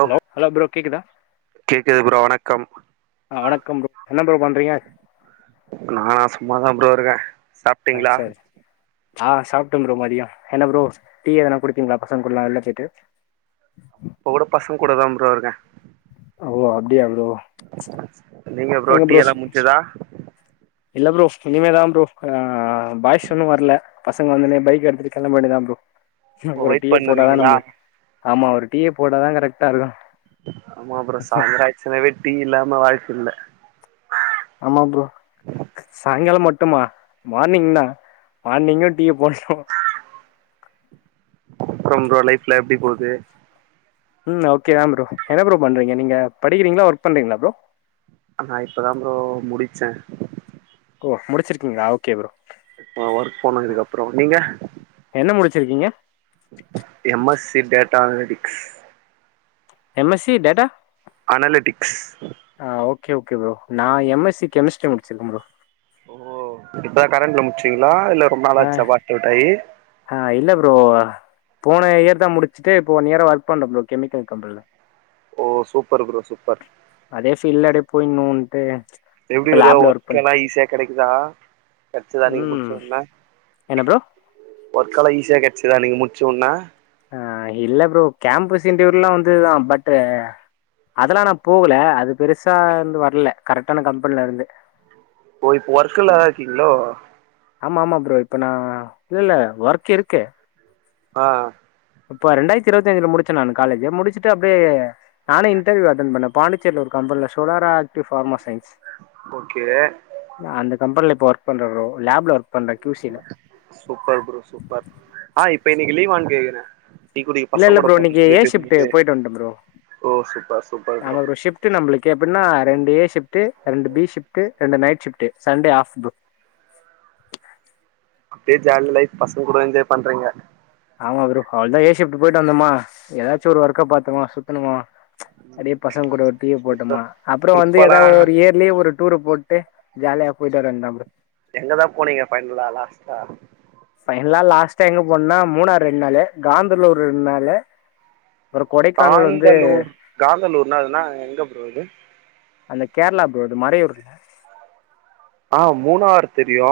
Hello hello கேக்குதா கேக்குது bro வணக்கம் ஆ வணக்கம் ப்ரோ என்ன பரோ பண்றீங்க நானா சும்மாதா ப்ரோ இருக்கே அப்புறம் இருக்க சாப் ஆ சேரி ஆ சாப்ட்ட ப்ரோ மதிய என்ன ப்ரோ டீ எதனா குடுப்பீங்களா பசங்கள் கூடல்லா வெள்ள போயட்டு இப்ப கூட பசங்க கூட தா ப்ரோ இருக்க ஆ ஓ அப்டியா ப்ரோ நீங்க ப்ரோ டி எல்லா முடஞ்சிதா இல்ல ப்ரோ இனிமேதா ப்ரோ ஆ பாய்ஸ்‌னனு ஊர் ஒன்னு வர்ல பசங்க வந்துன்னு பைக் எடுத்துட்டு கெளம்ப வேண்டயதா ப்ரோ இப்ப ஒரு வெயிட் டீய போட்டாதா பண்ணுருக்கீங்களா நம்பளுக் ஆமா ஒரு டீய போட்டாதா கரெக்டா இருக்கும் ஆமா அப்புற சாய்ந்தரம் ஆச்சனை வெட்டி இல்லாம வாழ்க்க இல்ல ஆமா ப்ரோ சாயங்காலம் மட்டுமா மார்னிங்னா மார்னிங்கோ டீய போட்டோ அப்பற உங்க லைஃப்லா எப்டி போது ம் ஓகே தா ப்ரோ என்ன ப்ரோ பண்றீங்க நீங்க படிக்கிறீங்களா ஒர்க் பண்றீங்களா ப்ரோ ஆனா இப்பதா ப்ரோ முடுச்ச ஓ முடிச்சிருக்கீங்களா ஓகே ப்ரோ நா ஒர்க் போனதுக்கப்ற நீங்க என்ன முடுச்சிருக்கீங்க M S C data analytics M S C data analytics ஆ ஓகே ஓகே ப்ரோ நா எம் எஸ் சி கெமிஸ்ட்ரி முடிச்சிருக்க ப்ரோ ஓ இப்பதா கரண்ட்ல முடுச்சீங்களா இல்ல ரொம்ப ஆ நாளாச்சா பார்ட் அவுட்டாயி ஆ இல்ல ப்ரோ போன இயர்தா முடிச்சுட்டு இப்போ ஒன் இயரா ஒர்க் பண்ற ப்ரோ கெமிக்கல் கம்பெனில ஓ சூப்பர் ப்ரோ சூப்பர் அதே பீல்ட்ல அப்டியே போய்ன்னுன்ட்டு எப்டி ப்ரோ ஒர்க்கெல்லா ஈஸியா கெடைக்குதா கெடைச்சதா நீங்க ம் முடிச்சவொனே என்ன ப்ரோ ஒர்க் எல்லாம் ஈஸியா கெடச்சிதா நீங்க முடிச்ச வொனே அ இல்ல ப்ரோ கேம்பஸ் இண்டர்வியூல்லா வந்துதுதா பட் அதெல்லா நா போல அது பெருசா இருந்து வரல கரெக்டான கம்பெனிலருந்து ஓ இப்ப ஒர்க்ல்லதா இருக்கீங்களோ ஆமா ஆமா ப்ரோ இப்ப நா இல்ல இல்ல ஒர்க் இருக்கு ஆ இப்ப ரெண்டாயிரத்தி இருபத்தஞ்சுல முடிச்ச நா காலேஜ் முடிச்சுட்டு அப்டியே நானே இன்டெர்வியூ அட்டென் பண்ண பாண்டிச்சேரில ஒரு கம்பெனில சோலரா ஃபார்மா சய்ன்ஸ் ஓகே நா அந்த கம்பெனில இப்போ ஒர்க் பண்ற ப்ரோ லேப்ல ஒர்க பண்ற கியூ சி ல சூப்பர் ப்ரோ சூப்பர் ஆ இப்ப இன்னைக்கு லீவான் கேக்குற டி குடிக்க இல்ல பசங்க இல்ல கூட ப்ரோ போறேன் இன்னைக்கு ஏ சொல்லிட்டு ஷிப்ட் மீட்டு போயிட்டு வன்ட்ட ப்ரோ ஆமா ப்ரோ ஷிப்ட் நம்மளுக்கு எப்படின்னா ரெண்டு ஏ ஷிப்ட்டு ரெண்டு பி ஷிப்ட்டு ரெண்டு நைட் ஷிப்ட்டு சண்டே ஆஃப் பு அப்டியே ஜாலி லைஃப் பசங்க கூட என்ஜாய் பண்றீங்க ஆமா ப்ரோ அவ்ளதா ஏ ஷிப்ட்டு போய்ட்டு வந்தோமா எதாச்சு ஒரு ஒர்க்க பாத்தோமா சுத்ணமா அப்டியே பசங்க கூட ஒரு டீ ய போட்டோமா அப்பற வந்து ட்ரிப்பெல்லா எதாவது ஒரு ஏப் இல்லயே ஒரு டூர போட்டு ஜாலியா போய்ட்டு வர வேண்டியதா ப்ரோ எங்கதா போனீங்க பைனலா லாஸ்ட்டா ஃபைனலா லாஸ்ட்டா எங்க போனனா மூணாறு ரெண்டு நாலு காந்தலூர் ரெண்டு நாலு காந்தலூர் காந்தலூர்னா அதுனா எங்க ப்ரோ அது அந்த கேர்ளா ப்ரோ இது மறையூர் ஆ மூணாறு தெரியு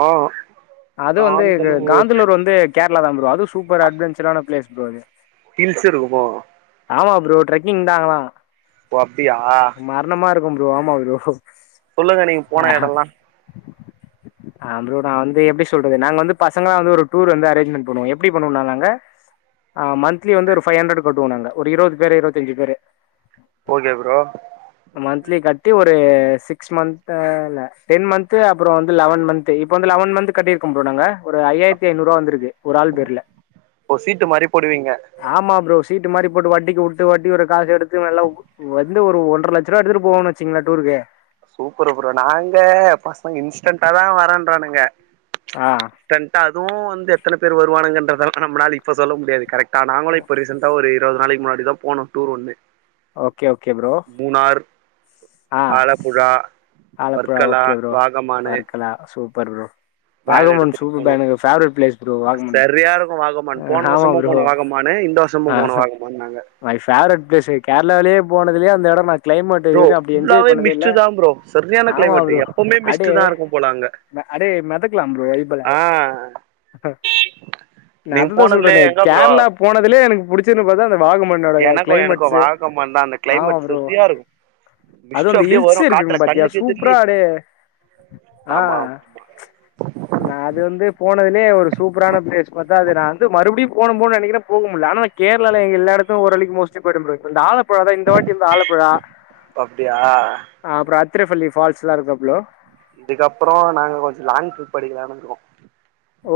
அது வந்து காந்தலூர் வந்து கேரளாதா ப்ரோ அதுவு சூப்பர் அட்வெஞ்சரான பிளேஸ் ப்ரோ அது ஹில்சு இருக்குமா ஆமா ப்ரோ ட்ரக்கிங் தா அங்களா ஓ அப்டியா மரணமா இருக்கு ப்ரோ ஆமா ப்ரோ சொல்லுங்க நீங்க போன எடல்லா அம்ப்ரோட் ஆந் இப்ப எப்டி சொல்றது நாங்க வந்து பசங்களா வந்து ஒரு டூர் வந்து அரேஞ்மெண்ட் பண்ணுவோ எப்டி பண்ணுவோனா நாங்க ஆ மந்த்லி வந்து ஒரு ஃபைவ் ஹண்டர்டு கட்டுவோ நாங்க ஒரு இருபது பேரு இருபத்தஞ்சு பேரு ஓகே ப்ரோ மந்த்லி கட்டி ஒரு சிக்ஸ் மந்த் டென் மந்த் அப்ரோ வந்து லெவன் மந்த் இப்போ வந்து லெவன் மந்த் கட்டிர்க்கோ ப்ரோ நாங்க ஒரு ஐயாயர்த்தி ஐநூருவா வந்திருக்கு ஒரு ஆள் பேர்ல ஓ சீட்டு மாரி போடுவீங்க ஆமா ப்ரோ சீட்டு மாரி போட்டு வட்டிக்கு வுட்டு வட்டியோட காச எடுத்து இவ எல்லா வந்து ஒரு ஒன்ற லட்சருவா எடுத்துட்டு போவோனு வச்சிங்லே டூருக்கு சூப்பரு ப்ரோ நாங்க பசங்க இன்ஸ்டன்டாதா வரன்றானுங்க ஆ ரெண்ட் அதுவு வந்து எத்தன பேர் வருவானுங்கன்றதொல்லா நம்மளால இப்போ சொல்ல முடியாது கரெக்ட் டா நாங்களு இப்ப ரீசெண்டா ஒரு இருவது நாளைக்கு முன்னாடிதா போனோ டூர் ஒண்ணு ஓக்கே ஓக்கே ப்ரோ மூணார் ஆ ஆலப்புழா ஆலப்புழா வர்க்கலா ஓக்கே ப்ரோ வாகமானு Varkala super bro van Vagamon எடுத்துட்டு போனோ சூப்பர் எனக்கு ஃபேவரட் பிளேஸ் ப்ரோ வாகமன் சரியா இருக்கு வாகமான் அஹ் போன ஆமா வருஷமு ப்ரோ போனோ வாகமானு இந்தோ திரும்ப ஆ போனோ வாகமான் நாங்க மை ஃபேவரட் பிளேஸ் கேரளாலேயே போனதுலயே அந்தெடம் ப்ரோ ஃபுல்லாவே மிஸ்டு தா ப்ரோ சரியான ஆமா கிளைமேட்டு ப்ரோ எப்போமே அடே மிஸ்ட் தா இருக்குபோலங்க அடே மெதக்லா ப்ரோ வைபுல நா நீங்க அதுதா போனதுலயே சொல்றனே எங்க ப்ரோ கேரளா போனதுலயே எனக்கு புடிச்சதுனு பாத்தா அந்த வாகமண்ணோட எனக்கு எனக்கு கிளைமேட்ஸ்சு வாகமான் தா அந்த ஆமா கிளைமேட் ப்ரோ சரியா இருக்கு மிஸ்ட் அதுந்த அப்டியே வரு ஹில்ஸ் காத்துல இருக்குங்க பாத்தியா கண்ணுக்கு சூப்ரா எதிர்லயே அட அ ஆமா ஆமா ஆமா நா அது வந்து போனதுலே ஒரு சூப்ரான பிளேஸ் பாத்தா அது நா வந்து மறுபடியு போனு போனு நெனைக்கிறேன் போக முல்ல ஆனா கேர்ளால எல்லாடத்து ஒரு ஓர்ரலிக்கு மோஸ்ட்லி பொய்ட ப்ரோ இந்தாளப் ப்ரோ அதா இந்த வாட்டி வந்து ஆலப்புழா அப்டியா ஆ அப்ரோ அத்திரபள்ளி ஃபால்ஸ் எல்லா இருக்கு ப்ரோ இதுக்கப்ரோ நாங்க கொஞ்சோ லாங் ட்ரிப்படிக்கலானு இருக்கோ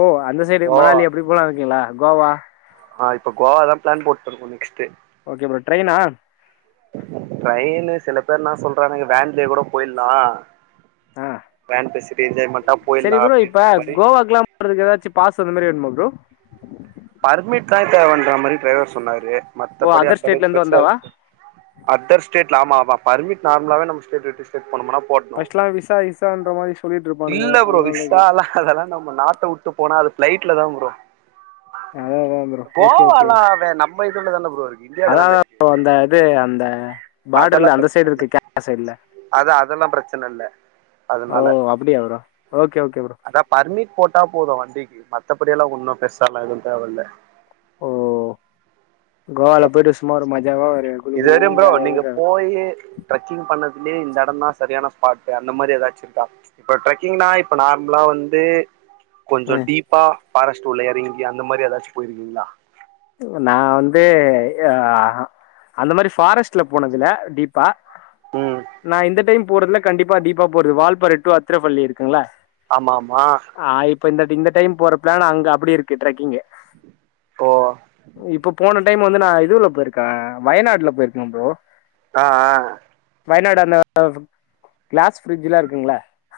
ஓ அந்த சைடு இப்போ மணாலி அப்டி போலானு இருக்கீங்களா கோவா ஆ இப்ப கோவா தா பிளான் போட்டுருக்கோ நெக்ஸ்ட்டு ஓகே ப்ரோ ட்ரெய்னா ட்ரெய்னு சில பேர்னா சொல்றானுங்க வேன்லயே கூட போய்ட்லா ஆ வேன்ல செரி என்ஜாய்மென்டா போய்ட்லா அப்டின்ற மாரி உங்களுக்கு ஏதாச்சு பாஸ்சல் மேரி வேணுமா ப்ரோ பர்மிட் தா தேவன்ற மாரி டிரைவர் சொன்னாரு ஓ மத்தபடி அதர் ஸ்டேட்ல அந்தளவு இருந்து பெர்சா வந்தாவா அதர் ஸ்டேட்ல ஆமாமா பர்மிட் நார்மலாவே நம் ஸ்டேட் விட்டு ஸ்டேட் போனம்னா பஸ்ட்லா விசா இசான்ன்ற மாரி சொல்லிட்டுருப்பானுங்க இல்ல ப்ரோ அதனாலதா கேட் விசாலா அதெல்லா நம்ம நாட்ட உட்டு போனா அது பிளைட்ல தா ப்ரோ அதேதா ப் ஓகே ஓகே கோவாலா அவ நம்ம இதுல தான ப்ரோ இருக்கு இந்தியால தான இருக்கு அதாத அந்த இது அந்த அதெல்லா பாடர்ல அந்த பிரச்சன சைடு இல்ல இருக்கு கேரளா சைடுல அத அதெல்லா பிரச்சன இல்ல ஓ அதனால அப்டியா ப்ரோ ஓகே ஓகே ப்ரோ அதா பர்மிட் போட்டா போது வண்டிக்கு மத்தபடில்லா ஒன்னு பெர்சாலா எது தேவல்ல ஓ கோவால போய்ட்டு சும்மா ஒரு மஜாவா ஒரு குளு இது குளு வரயு குளுன்னு ப்ரோ ஜாலியா நீங்க இருந்துட்டு போயி ட்ரக்கிங் பண்ணதுலேயே இந்த எடந்தா சரியான ஸ்பாட் அந்த மாரி ஏதாச்சிருக்கா இப்ப ட்ரெக்கிங்லா இப்ப நார்மலா வந்து கொஞ்ச டீப்பா பாரஸ்ட் உள்ள எறங்கி அந்த மாரி ஏதாச்சு போயிருக்கீங்களா நா வந்து அந்த மாரி ஃபாரஸ்ட்ல போனதில்ல டீப் பா ம் நா இந்த டைம் போறதுல கண்டிப்பா டீப்பா போறது வால்பார டூ அத்திரபள்ளி இருக்குங்கள ஆமா ஆமா ஆ இப்போ இந்த இந்த டைம் போற பிளான் அங்க அப்டியே இருக்கு ட்ரக்கிங்கு போ இப்போ போன டைம் வந்து நா இதுல போயிருக்கே வயநாடுல போயிருக்கே ப்ரோ ஆ ஆ வயநாடு அந்த கிளாஸ் பிரிட்ஜ்லா இருக்குங்ள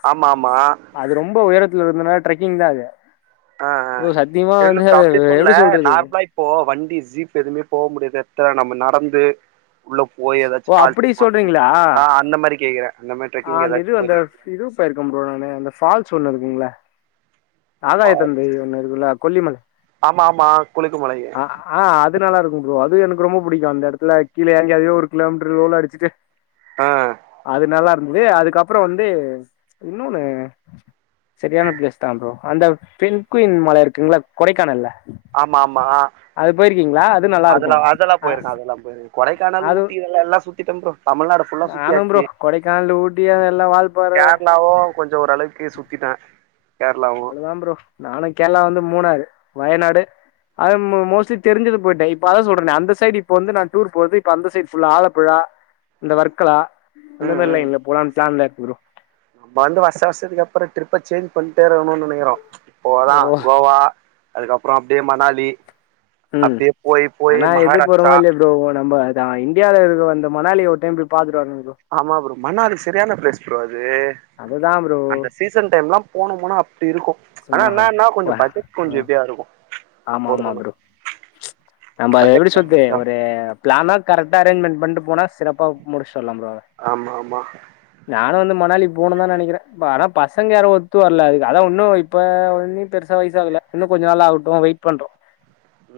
ஆமா ஆமா அது ரொம்ப உயரத்துல இருந்தனால ட்ரெக்கிங் தா அது ஆஹ ப்ரோ சத்தியமா வந்து எதுனா அது அப்டி சொல்லல எப்படி சொல்றது நார்மலா இப்போ வண்டி ஜீப் எதுவுமே போக முடியாது எடத்துல நம்ம நடந்து உள்ள போய் எதாச்சு ஓ அப்டி பாத்து சொல்றீங்களா [inaudible] அ அந்த மாரி கேக்குறே அந்த மாரி ட்ரக்கிங் எதாச்சு போயிருக் திரு பார்க் போனோனே அந்த ஃபால்ஸ் ஒண்ணு இருக்குங்கள ஆதாய தம்பி ஒன்னு இருக்குல்ல கொல்லிமலை ஆமா ஆமா குளுகுமலைய ஆ ஆ அது நல்ல இருக்கு ப்ரோ அது எனக்கு ரொம்ப புடிக்கு அந்த எடத்துல கீழ எறங்கி அதுவே ஒரு கிலோமீட்டர் ரோல் அடிச்சிட்டு ஆ அது நல்லா இருந்தது அதுக்கப்புறம் வந்து இன்னோன்னு சரியான பிளேஸ் தா ப்ரோ அந்த பெண்க்வின் மல இருக்குங்கள கொடைக்கானல்ல ஆமா ஆமா அது போயிருக்கீங்களா அது நல்லா இருக்கு அதுல்லா அதுல்லா அ போயிருக்கே அதுல்லா போயிருக்கே கொடைக்கானல் ஊட்டி இதெல்லல்லா சுத்திட்டே ப்ரோ தமிழ்நாடு ஃபுல்லா நானும் ப்ரோ சுத்தியாச்சு கொடைக்கானல் ஊட்டி அது எல்லா வால்பாற கொஞ்ச ஓரளவுக்கு சுத்திட்டே கேரளாவு அவ்வளவுதா ப்ரோ நானு கேரளா வந்து மூணாறு வயநாடு அது மோஸ்லி தெரிஞ்ச போயிட்டே இப்ப அதா சொல்றே அந்த சைடு இப்ப வந்து நா டூர் போறது இப்ப அந்த சைடு ஃபுல்லா ஆலப்புலா இந்த வர்க்கலா அந்த ம் மாரிலா ம் இல்ல போலாம்னு பிளான்ல இருக்கிறே ப்ரோ வந்து வருஷ வருஷத்துக்கு அப்புற ட்ரிப்ப சேஞ்ச் பண்ணிட்டேருகணுனு நெனைக்றோ இப்போதா ஓ கோவா அதுக்கப்புற அப்டியே மணாலி ம் அப்டியே போய் போய் ஆனா எது மஹாராஷ்டிரா போறோமோ இல்லையோ ப்ரோ நம்ம இந்தியாவில இருக்கு வந்த மணாலிய ஒரு டைம் பாத்துட்டுவரனு ப்ரோ ஆமா ப்ரோ மணாலி சரியான ப்ளேஸ் ப்ரோ அது அது தா ப்ரோ அந்த சீசன் டைம்லா போன போனா அப்டி இருக்கு ஆனா சும்மா என்னன்னா கொஞ்ச வா பட்ஜெட் கொஞ்ச ம் ஹெவியா இருக்கு நம்ம ஆமா ஆமா போறதுனா ப்ரோ நம்ம பட்ஜெட் எப்டி பிளான் சொல்றது பண்ணிதா ஒரு போனு பிளானா கரெக்டா அரேஞ்ச்மெண்ட் பண்ட்டு போனா சிறப்பா முடிச்சிட்டு வரலா ப்ரோ ஆமா ஆமா நானு வந்து மணாலி போணுனுதா நெனைக்கிறே ஆனா பசங்க யாரு ஒத்து வர்ல அதுக்கு அதா இன்னு இப்ப ஒண்ணு பெருசா வயசு ஆகல இன்னு கொஞ்ச நாள் ஆகட்டு வெயிட் பண்றோ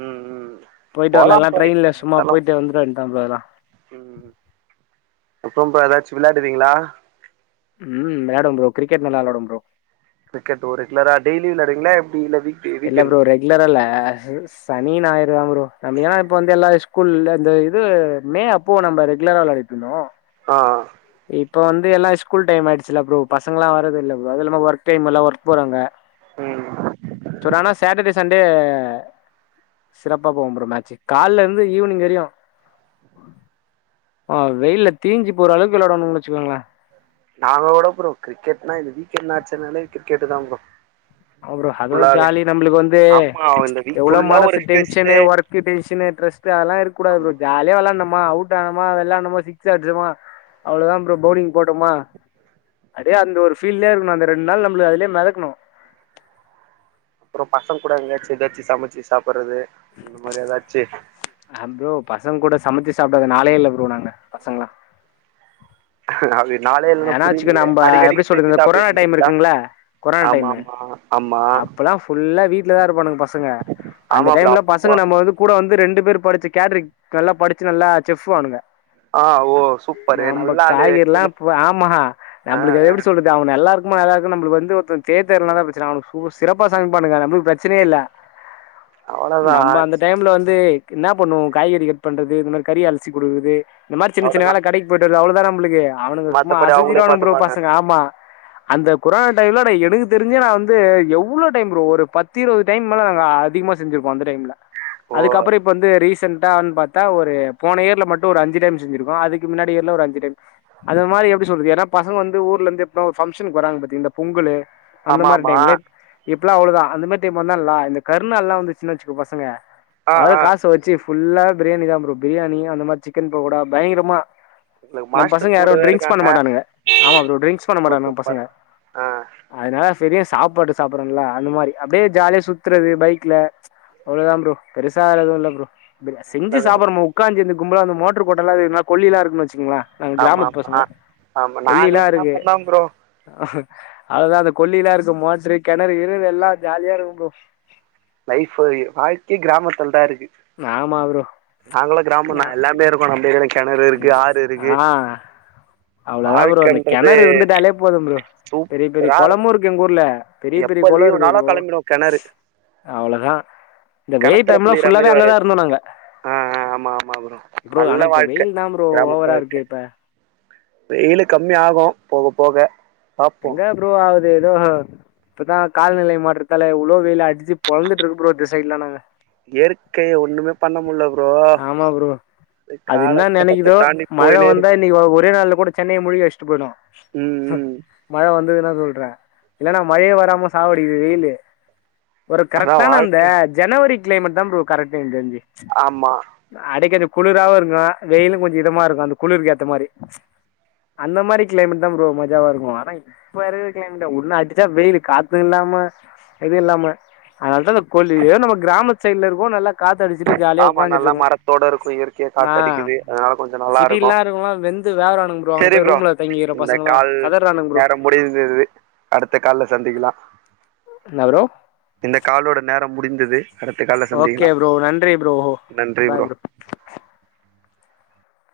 ம் ம் போய்ட்டு போலா வரலாம்னு ப்ரோ ட்ரெயின்ல எப்ப சும்மா இருந்தாலு போயிட்டு வந்துர வேண்டியதா ப்ரோ அதுலா ம் அப்றம்பா எதாச்சு விளாடுவீங்களா ம் விளாடுவே ப்ரோ கிரிக்கெட் நல்லா விளாடுவே ப்ரோ கிரிக்கெட் ஓ ரெகுலரா டெய்லி விளாடுவீங்களா எப்டி வீக்லியா இல்ல ப்ரோ ரெகுலரா இல்ல ஆஸூ சனி நாயிறுதா ப்ரோ வியாழன் அப்ப வந்து எல்லா ஸ்கூலுல்ல இந்த இது மே அப் போ நம்ம ரெகுலரா விளாடிட்ருந்தோ அ அ இப்ப வந்து எல்லா ஸ்கூல் டைம் ஆயிடுச்சுல ப்ரோ. பசங்களா வாரது இல்ல ப்ரோ. அது இல்லாம, ஒர்க் டைமுல்ல ஒர்க் போறாங்க. ம் ம் ம் பட் ஆனா சாட்டடே சண்டே சிறப்பா போகு ப்ரோ மேட்ச்சு காலேல இருந்து ஈவ்னிங் வரையு ஆ வெயில்ல தீஞ்சு போற அளவுக்கு விளைடுவானுங்கனு வச்சுக்கோங்களே. நாங்க கூட ப்ரோ, கிரிக்கெட்னா இது வீக்கெண்ட் மேட்ச்சுனாலே கிரிக்கெட்டுதா ப்ரோ. அப்பறோ அது ஒரு ஃபுல்லாவே ஜாலி நம்மளுக்கு வந்து ஆமா இந்த வீக் எவ்ளோ ஃபுல்லா ஒரு மனசு tension, stress work tension, stress அதல்லா இருக்கக்கூடாது ப்ரோ ஆமா ஜா ஜாலியா விளாணமா, அவுட் ஆனமா, விளாணமா, சிக்ஸ் அடுச்சமா அவ்ளதா ப்ரோ பவ்லிங் போட்டமா அப்டியே அந்த ஒரு ஃபீல்லயே இருக்கணு அந்த ரெண்டு நாள் நம்ம அதுலயே மெதக்கணு அப்பறோ பசங்க கூட எங்கயாச்சு எதாச்சு சமச்சு சாப்பற்றது அது மாரி எதாச்சு அ ப்ரோ பசங்க கூட சமச்சு சாப்டாத நாளே இல்ல ப்ரோ நாங்க பசங்களா அது நாளே இல்லனா ஏனா வச்சுக்க புரிலயே நம்ப அடிக்கடிக்கு எப்டி சொல்றது செஞ்சு இந்த கொரோனா டைம் சாப்ருகேன்றிங்ளா ஆமா ஆமா அப்பில்லா ஃபுல்லா வீட்லதா இருப்பானுங்க பசங்க அந்த ஆமா ப்ரோ டைம்ல அப்போ பசங்க நம்ம ஆமா வந்து கூட வந்து ரெண்டு பேர் படுச்சு கேட்ரிங் நல்லா படுச்சு நல்லா ஷெஃப்பு அவனுங்க ஆ ஓ சூப்பரு நல்லா ஆளு காய்கறிலா ஆமா ஆ நம்மளுக்கு அது ஆ எப்டி சொல்றது? இது அவன் நல்லாருக்குமா நல்லா இருக்கா நம்பளுக்கு வந்து ஒருத்தர் கேட்டர்னாதா பிரச்சன அவனுங்க சூ சிறப்பா சமைப்பானுங்க நம்பளுக்கு பிரச்சனயே இல்ல [inaudible] நம்ம அந்த டைம்ல வந்து என்னா பண்ணுவோ காய்கறி கட் பண்றது இந்த மாரி கறி அலசி குடுக்கறது இந்த மாரி சின்ன சின்ன அவ்ளோதா வேல கடைக்கு போய்ட்டு வரது அவ்ளதா நம்பளுக்கு அவனுங்க சும்மா மத்தபடி அவங்களே அசத்திர்வானுங்க ப்ரோ பாத்துப்பாங்க பசங்க ஆமா அந்த கொரானா டைம்லோட எனக்கு தெரிஞ்சு நா வந்து எவ்ளோ டைம் ப்ரோ ஒரு பத்து இருவது டைம் மேல நாங்க அதிகமா செஞ்சிருக்கோ அந்த டைம்ல. ஓ அதுக்கப்பறோ இப்ப வந்து ரீசன் டான் பாத்தா ஒரு போன இயர்ல மட்டு ஒரு அஞ்சு டைம் செஞ்சுருக்கோ அதுக்கு முன்னாடி இயர்ல ஒரு அஞ்சு டைம் இந்த மாரி எப்டி சொல்றது ஏன்னா பசங்க வந்து ஊர்ல இருந்து எப்பனா ஒரு பங்சன்க்கு வறாங்க பாத்தீங்க இந்த பொங்கலு அந்த ஆமா மாரி ஆமா டைம்ல இப்பல்லா அவ்ளதா அந்த மாரி டைம் வந்தா லா இந்த கருணால்லா வந்துச்சுன் வச்சுக்கோ பசங்க ஆ வர ஆ காச வச்சு ஃபுல்லாவே பிரியாணி தா ப்ரோ பிரியாணி அந்த மாரி சிக்கன் பகோடா பயங்கரமா ஒனக் நம்ம மாஸ்டர் பசங்க யாரு கூடவே இருக்கா ட்ரிங்க்ஸ் பண்ண மாட்டானுங்க ஆமா ப்ரோ ட்ரிங்க்ஸ் பண்ண மாட்டானுங்க பசங்க சூப்பர் ஆ அதுனால சரியா சாப்பாட்டு சாப்பற்றன்ல அந்த மாரி அப்டியே ஜாலியா சுத்துறது பைக்ல அவ்ளோதா ப்ரோ பெருசா வேற எதுவு இல்ல ப்ரோ செஞ்சு நல்லது ப்ரோ சாப்பற்றமா உக்காந்து சேந்து கும்பலா அந்த மோட்ரு கோட்டன்ல அது நா கொல்லிலா இருக்குன் வச்சுக்கங்ளே நாங்க ஆமா கிராமத்து பசங்க. ஆமா ஆமா நாங்களு கொல்லிலா இருக்கு. கிராமந்தா ப்ரோ அதா அந்த கொல்லிலா இருக்கு மோட்ரு கெணறு கிணறு எல்லா ஜாலியா இருக்கு ப்ரோ. லைஃப்பு வாழ்க்கயே கிராமத்லதா இருக்கு ஆமா ப்ரோ நாங்களு கிராமந் தா நா எல்லாமே இரு ப்ரோ நம்ம ஏரியால இங் ஆ அவ்ளதா ப்ரோ. அந்த வாழ்க்கன்றது கெணறு இருந்துட்டாலே போதும் ப்ரோ. பெரிய பெரிய கொளமு இருக்கு எங்க ஊர்ல. பெரிய பெரிய எப்ப கொளொ இருக்கு லீவுனாலு ப்ரோ கெளம்பிடுவோ கெணறு அவ்ளதா இந்த வெயில் கெணத்துல டைம்ல குளிக்கிற ஃபுல்லாவே மாரி அங்கதா வராது இருந்தோ நாங்க ஆ ஆ ஆமா ஆமா ப்ரோ நல்ல ஆனா இப்ப வாழ்க்க வெயில்தா ப்ரோ கிராமத்து ஓவரா இருக்கு வாழ்க்க இப்ப வெயிலு கம்மி ஆகு போகப் போக பாப்போ எங்க ப்ரோ ஆவுது எதோ ஹ இப்பதா கால்நிலை மாற்றத்தால இவ்ளோ வெயிலு அடிச்சு பொலந்துட்டுருக்கு ப்ரோ இந்த சைடுலானாங்க இயற்கைய ஒண்ணுமே பண்ண முடில ப்ரோ ஆமா ப்ரோ அது என்ன காலகட்டத்த நனைக்குதோ தாண்டி மழ போயினே வந்தா இருக்கு இன்னிக்கு ஒ ஒரே நாள்ல கூட சென்னைய மூழ்கி அடிச்சிட்டு போயிடு ம் ஹ ம் மழ வந்ததுன்னா சொல்ற இல்லன்னா மழையே வராம சாவடிக்குது வெயிலு ஒரு அதா கரெக்டான அந்த வாழ்க்க ஜனவரி கிளைமேட் தா ப்ரோ கரெட்டு எனக்கு தெரிஞ்சு ஆமா அடைக்கர்து குளிராவு இருக்கு வெயிலு கொஞ்சோ இதமா இருக்கு அந்த குளிருக்கு ஏத்த மாரி அந்த மாரி கிளைமேட்தா ப்ரோ மஜாவா இருக்கு ஆனா இப்ப இருக்குற கிளைமேட்டா ஒன்னு அடிச்சா வெயில்லு காத்து இல்லாம எது இல்லாம அதனால தா அந்த கொல்லி ஏ நம்ம கிராமத் சைடுல இருக்கோவ் நல்லா காத்து அடிச்சுட்டு ஜா ஜாலியா ஆமா ஒக்காஞ்சிட்டு நல்லா இருக்கோ மரத்தோட இருக்கு இயற்கையா நா காத்தடிக்குது அதனால கொஞ்சோ இந் நல்லா இருக்கு சிட்டில்லா இருக்கறோங்ளா வெந் ந்து வேவறானுங்க ப்ரோ செரி அங்கபோய் ரூம்ல தங்கிற பசங்கள கதர்றானுங்க ப்ரோ நேரோ முடிந்தது அடுத்த கால்ல சந்திக்கலா என்ன ப்ரோ இந்த காலோட நேரம் முடிந்தது அடுத்த கால்ல ஓகே சந்திக்கலா ப்ரோ நன்றி ப்ரோ நன்றி ப்ரோ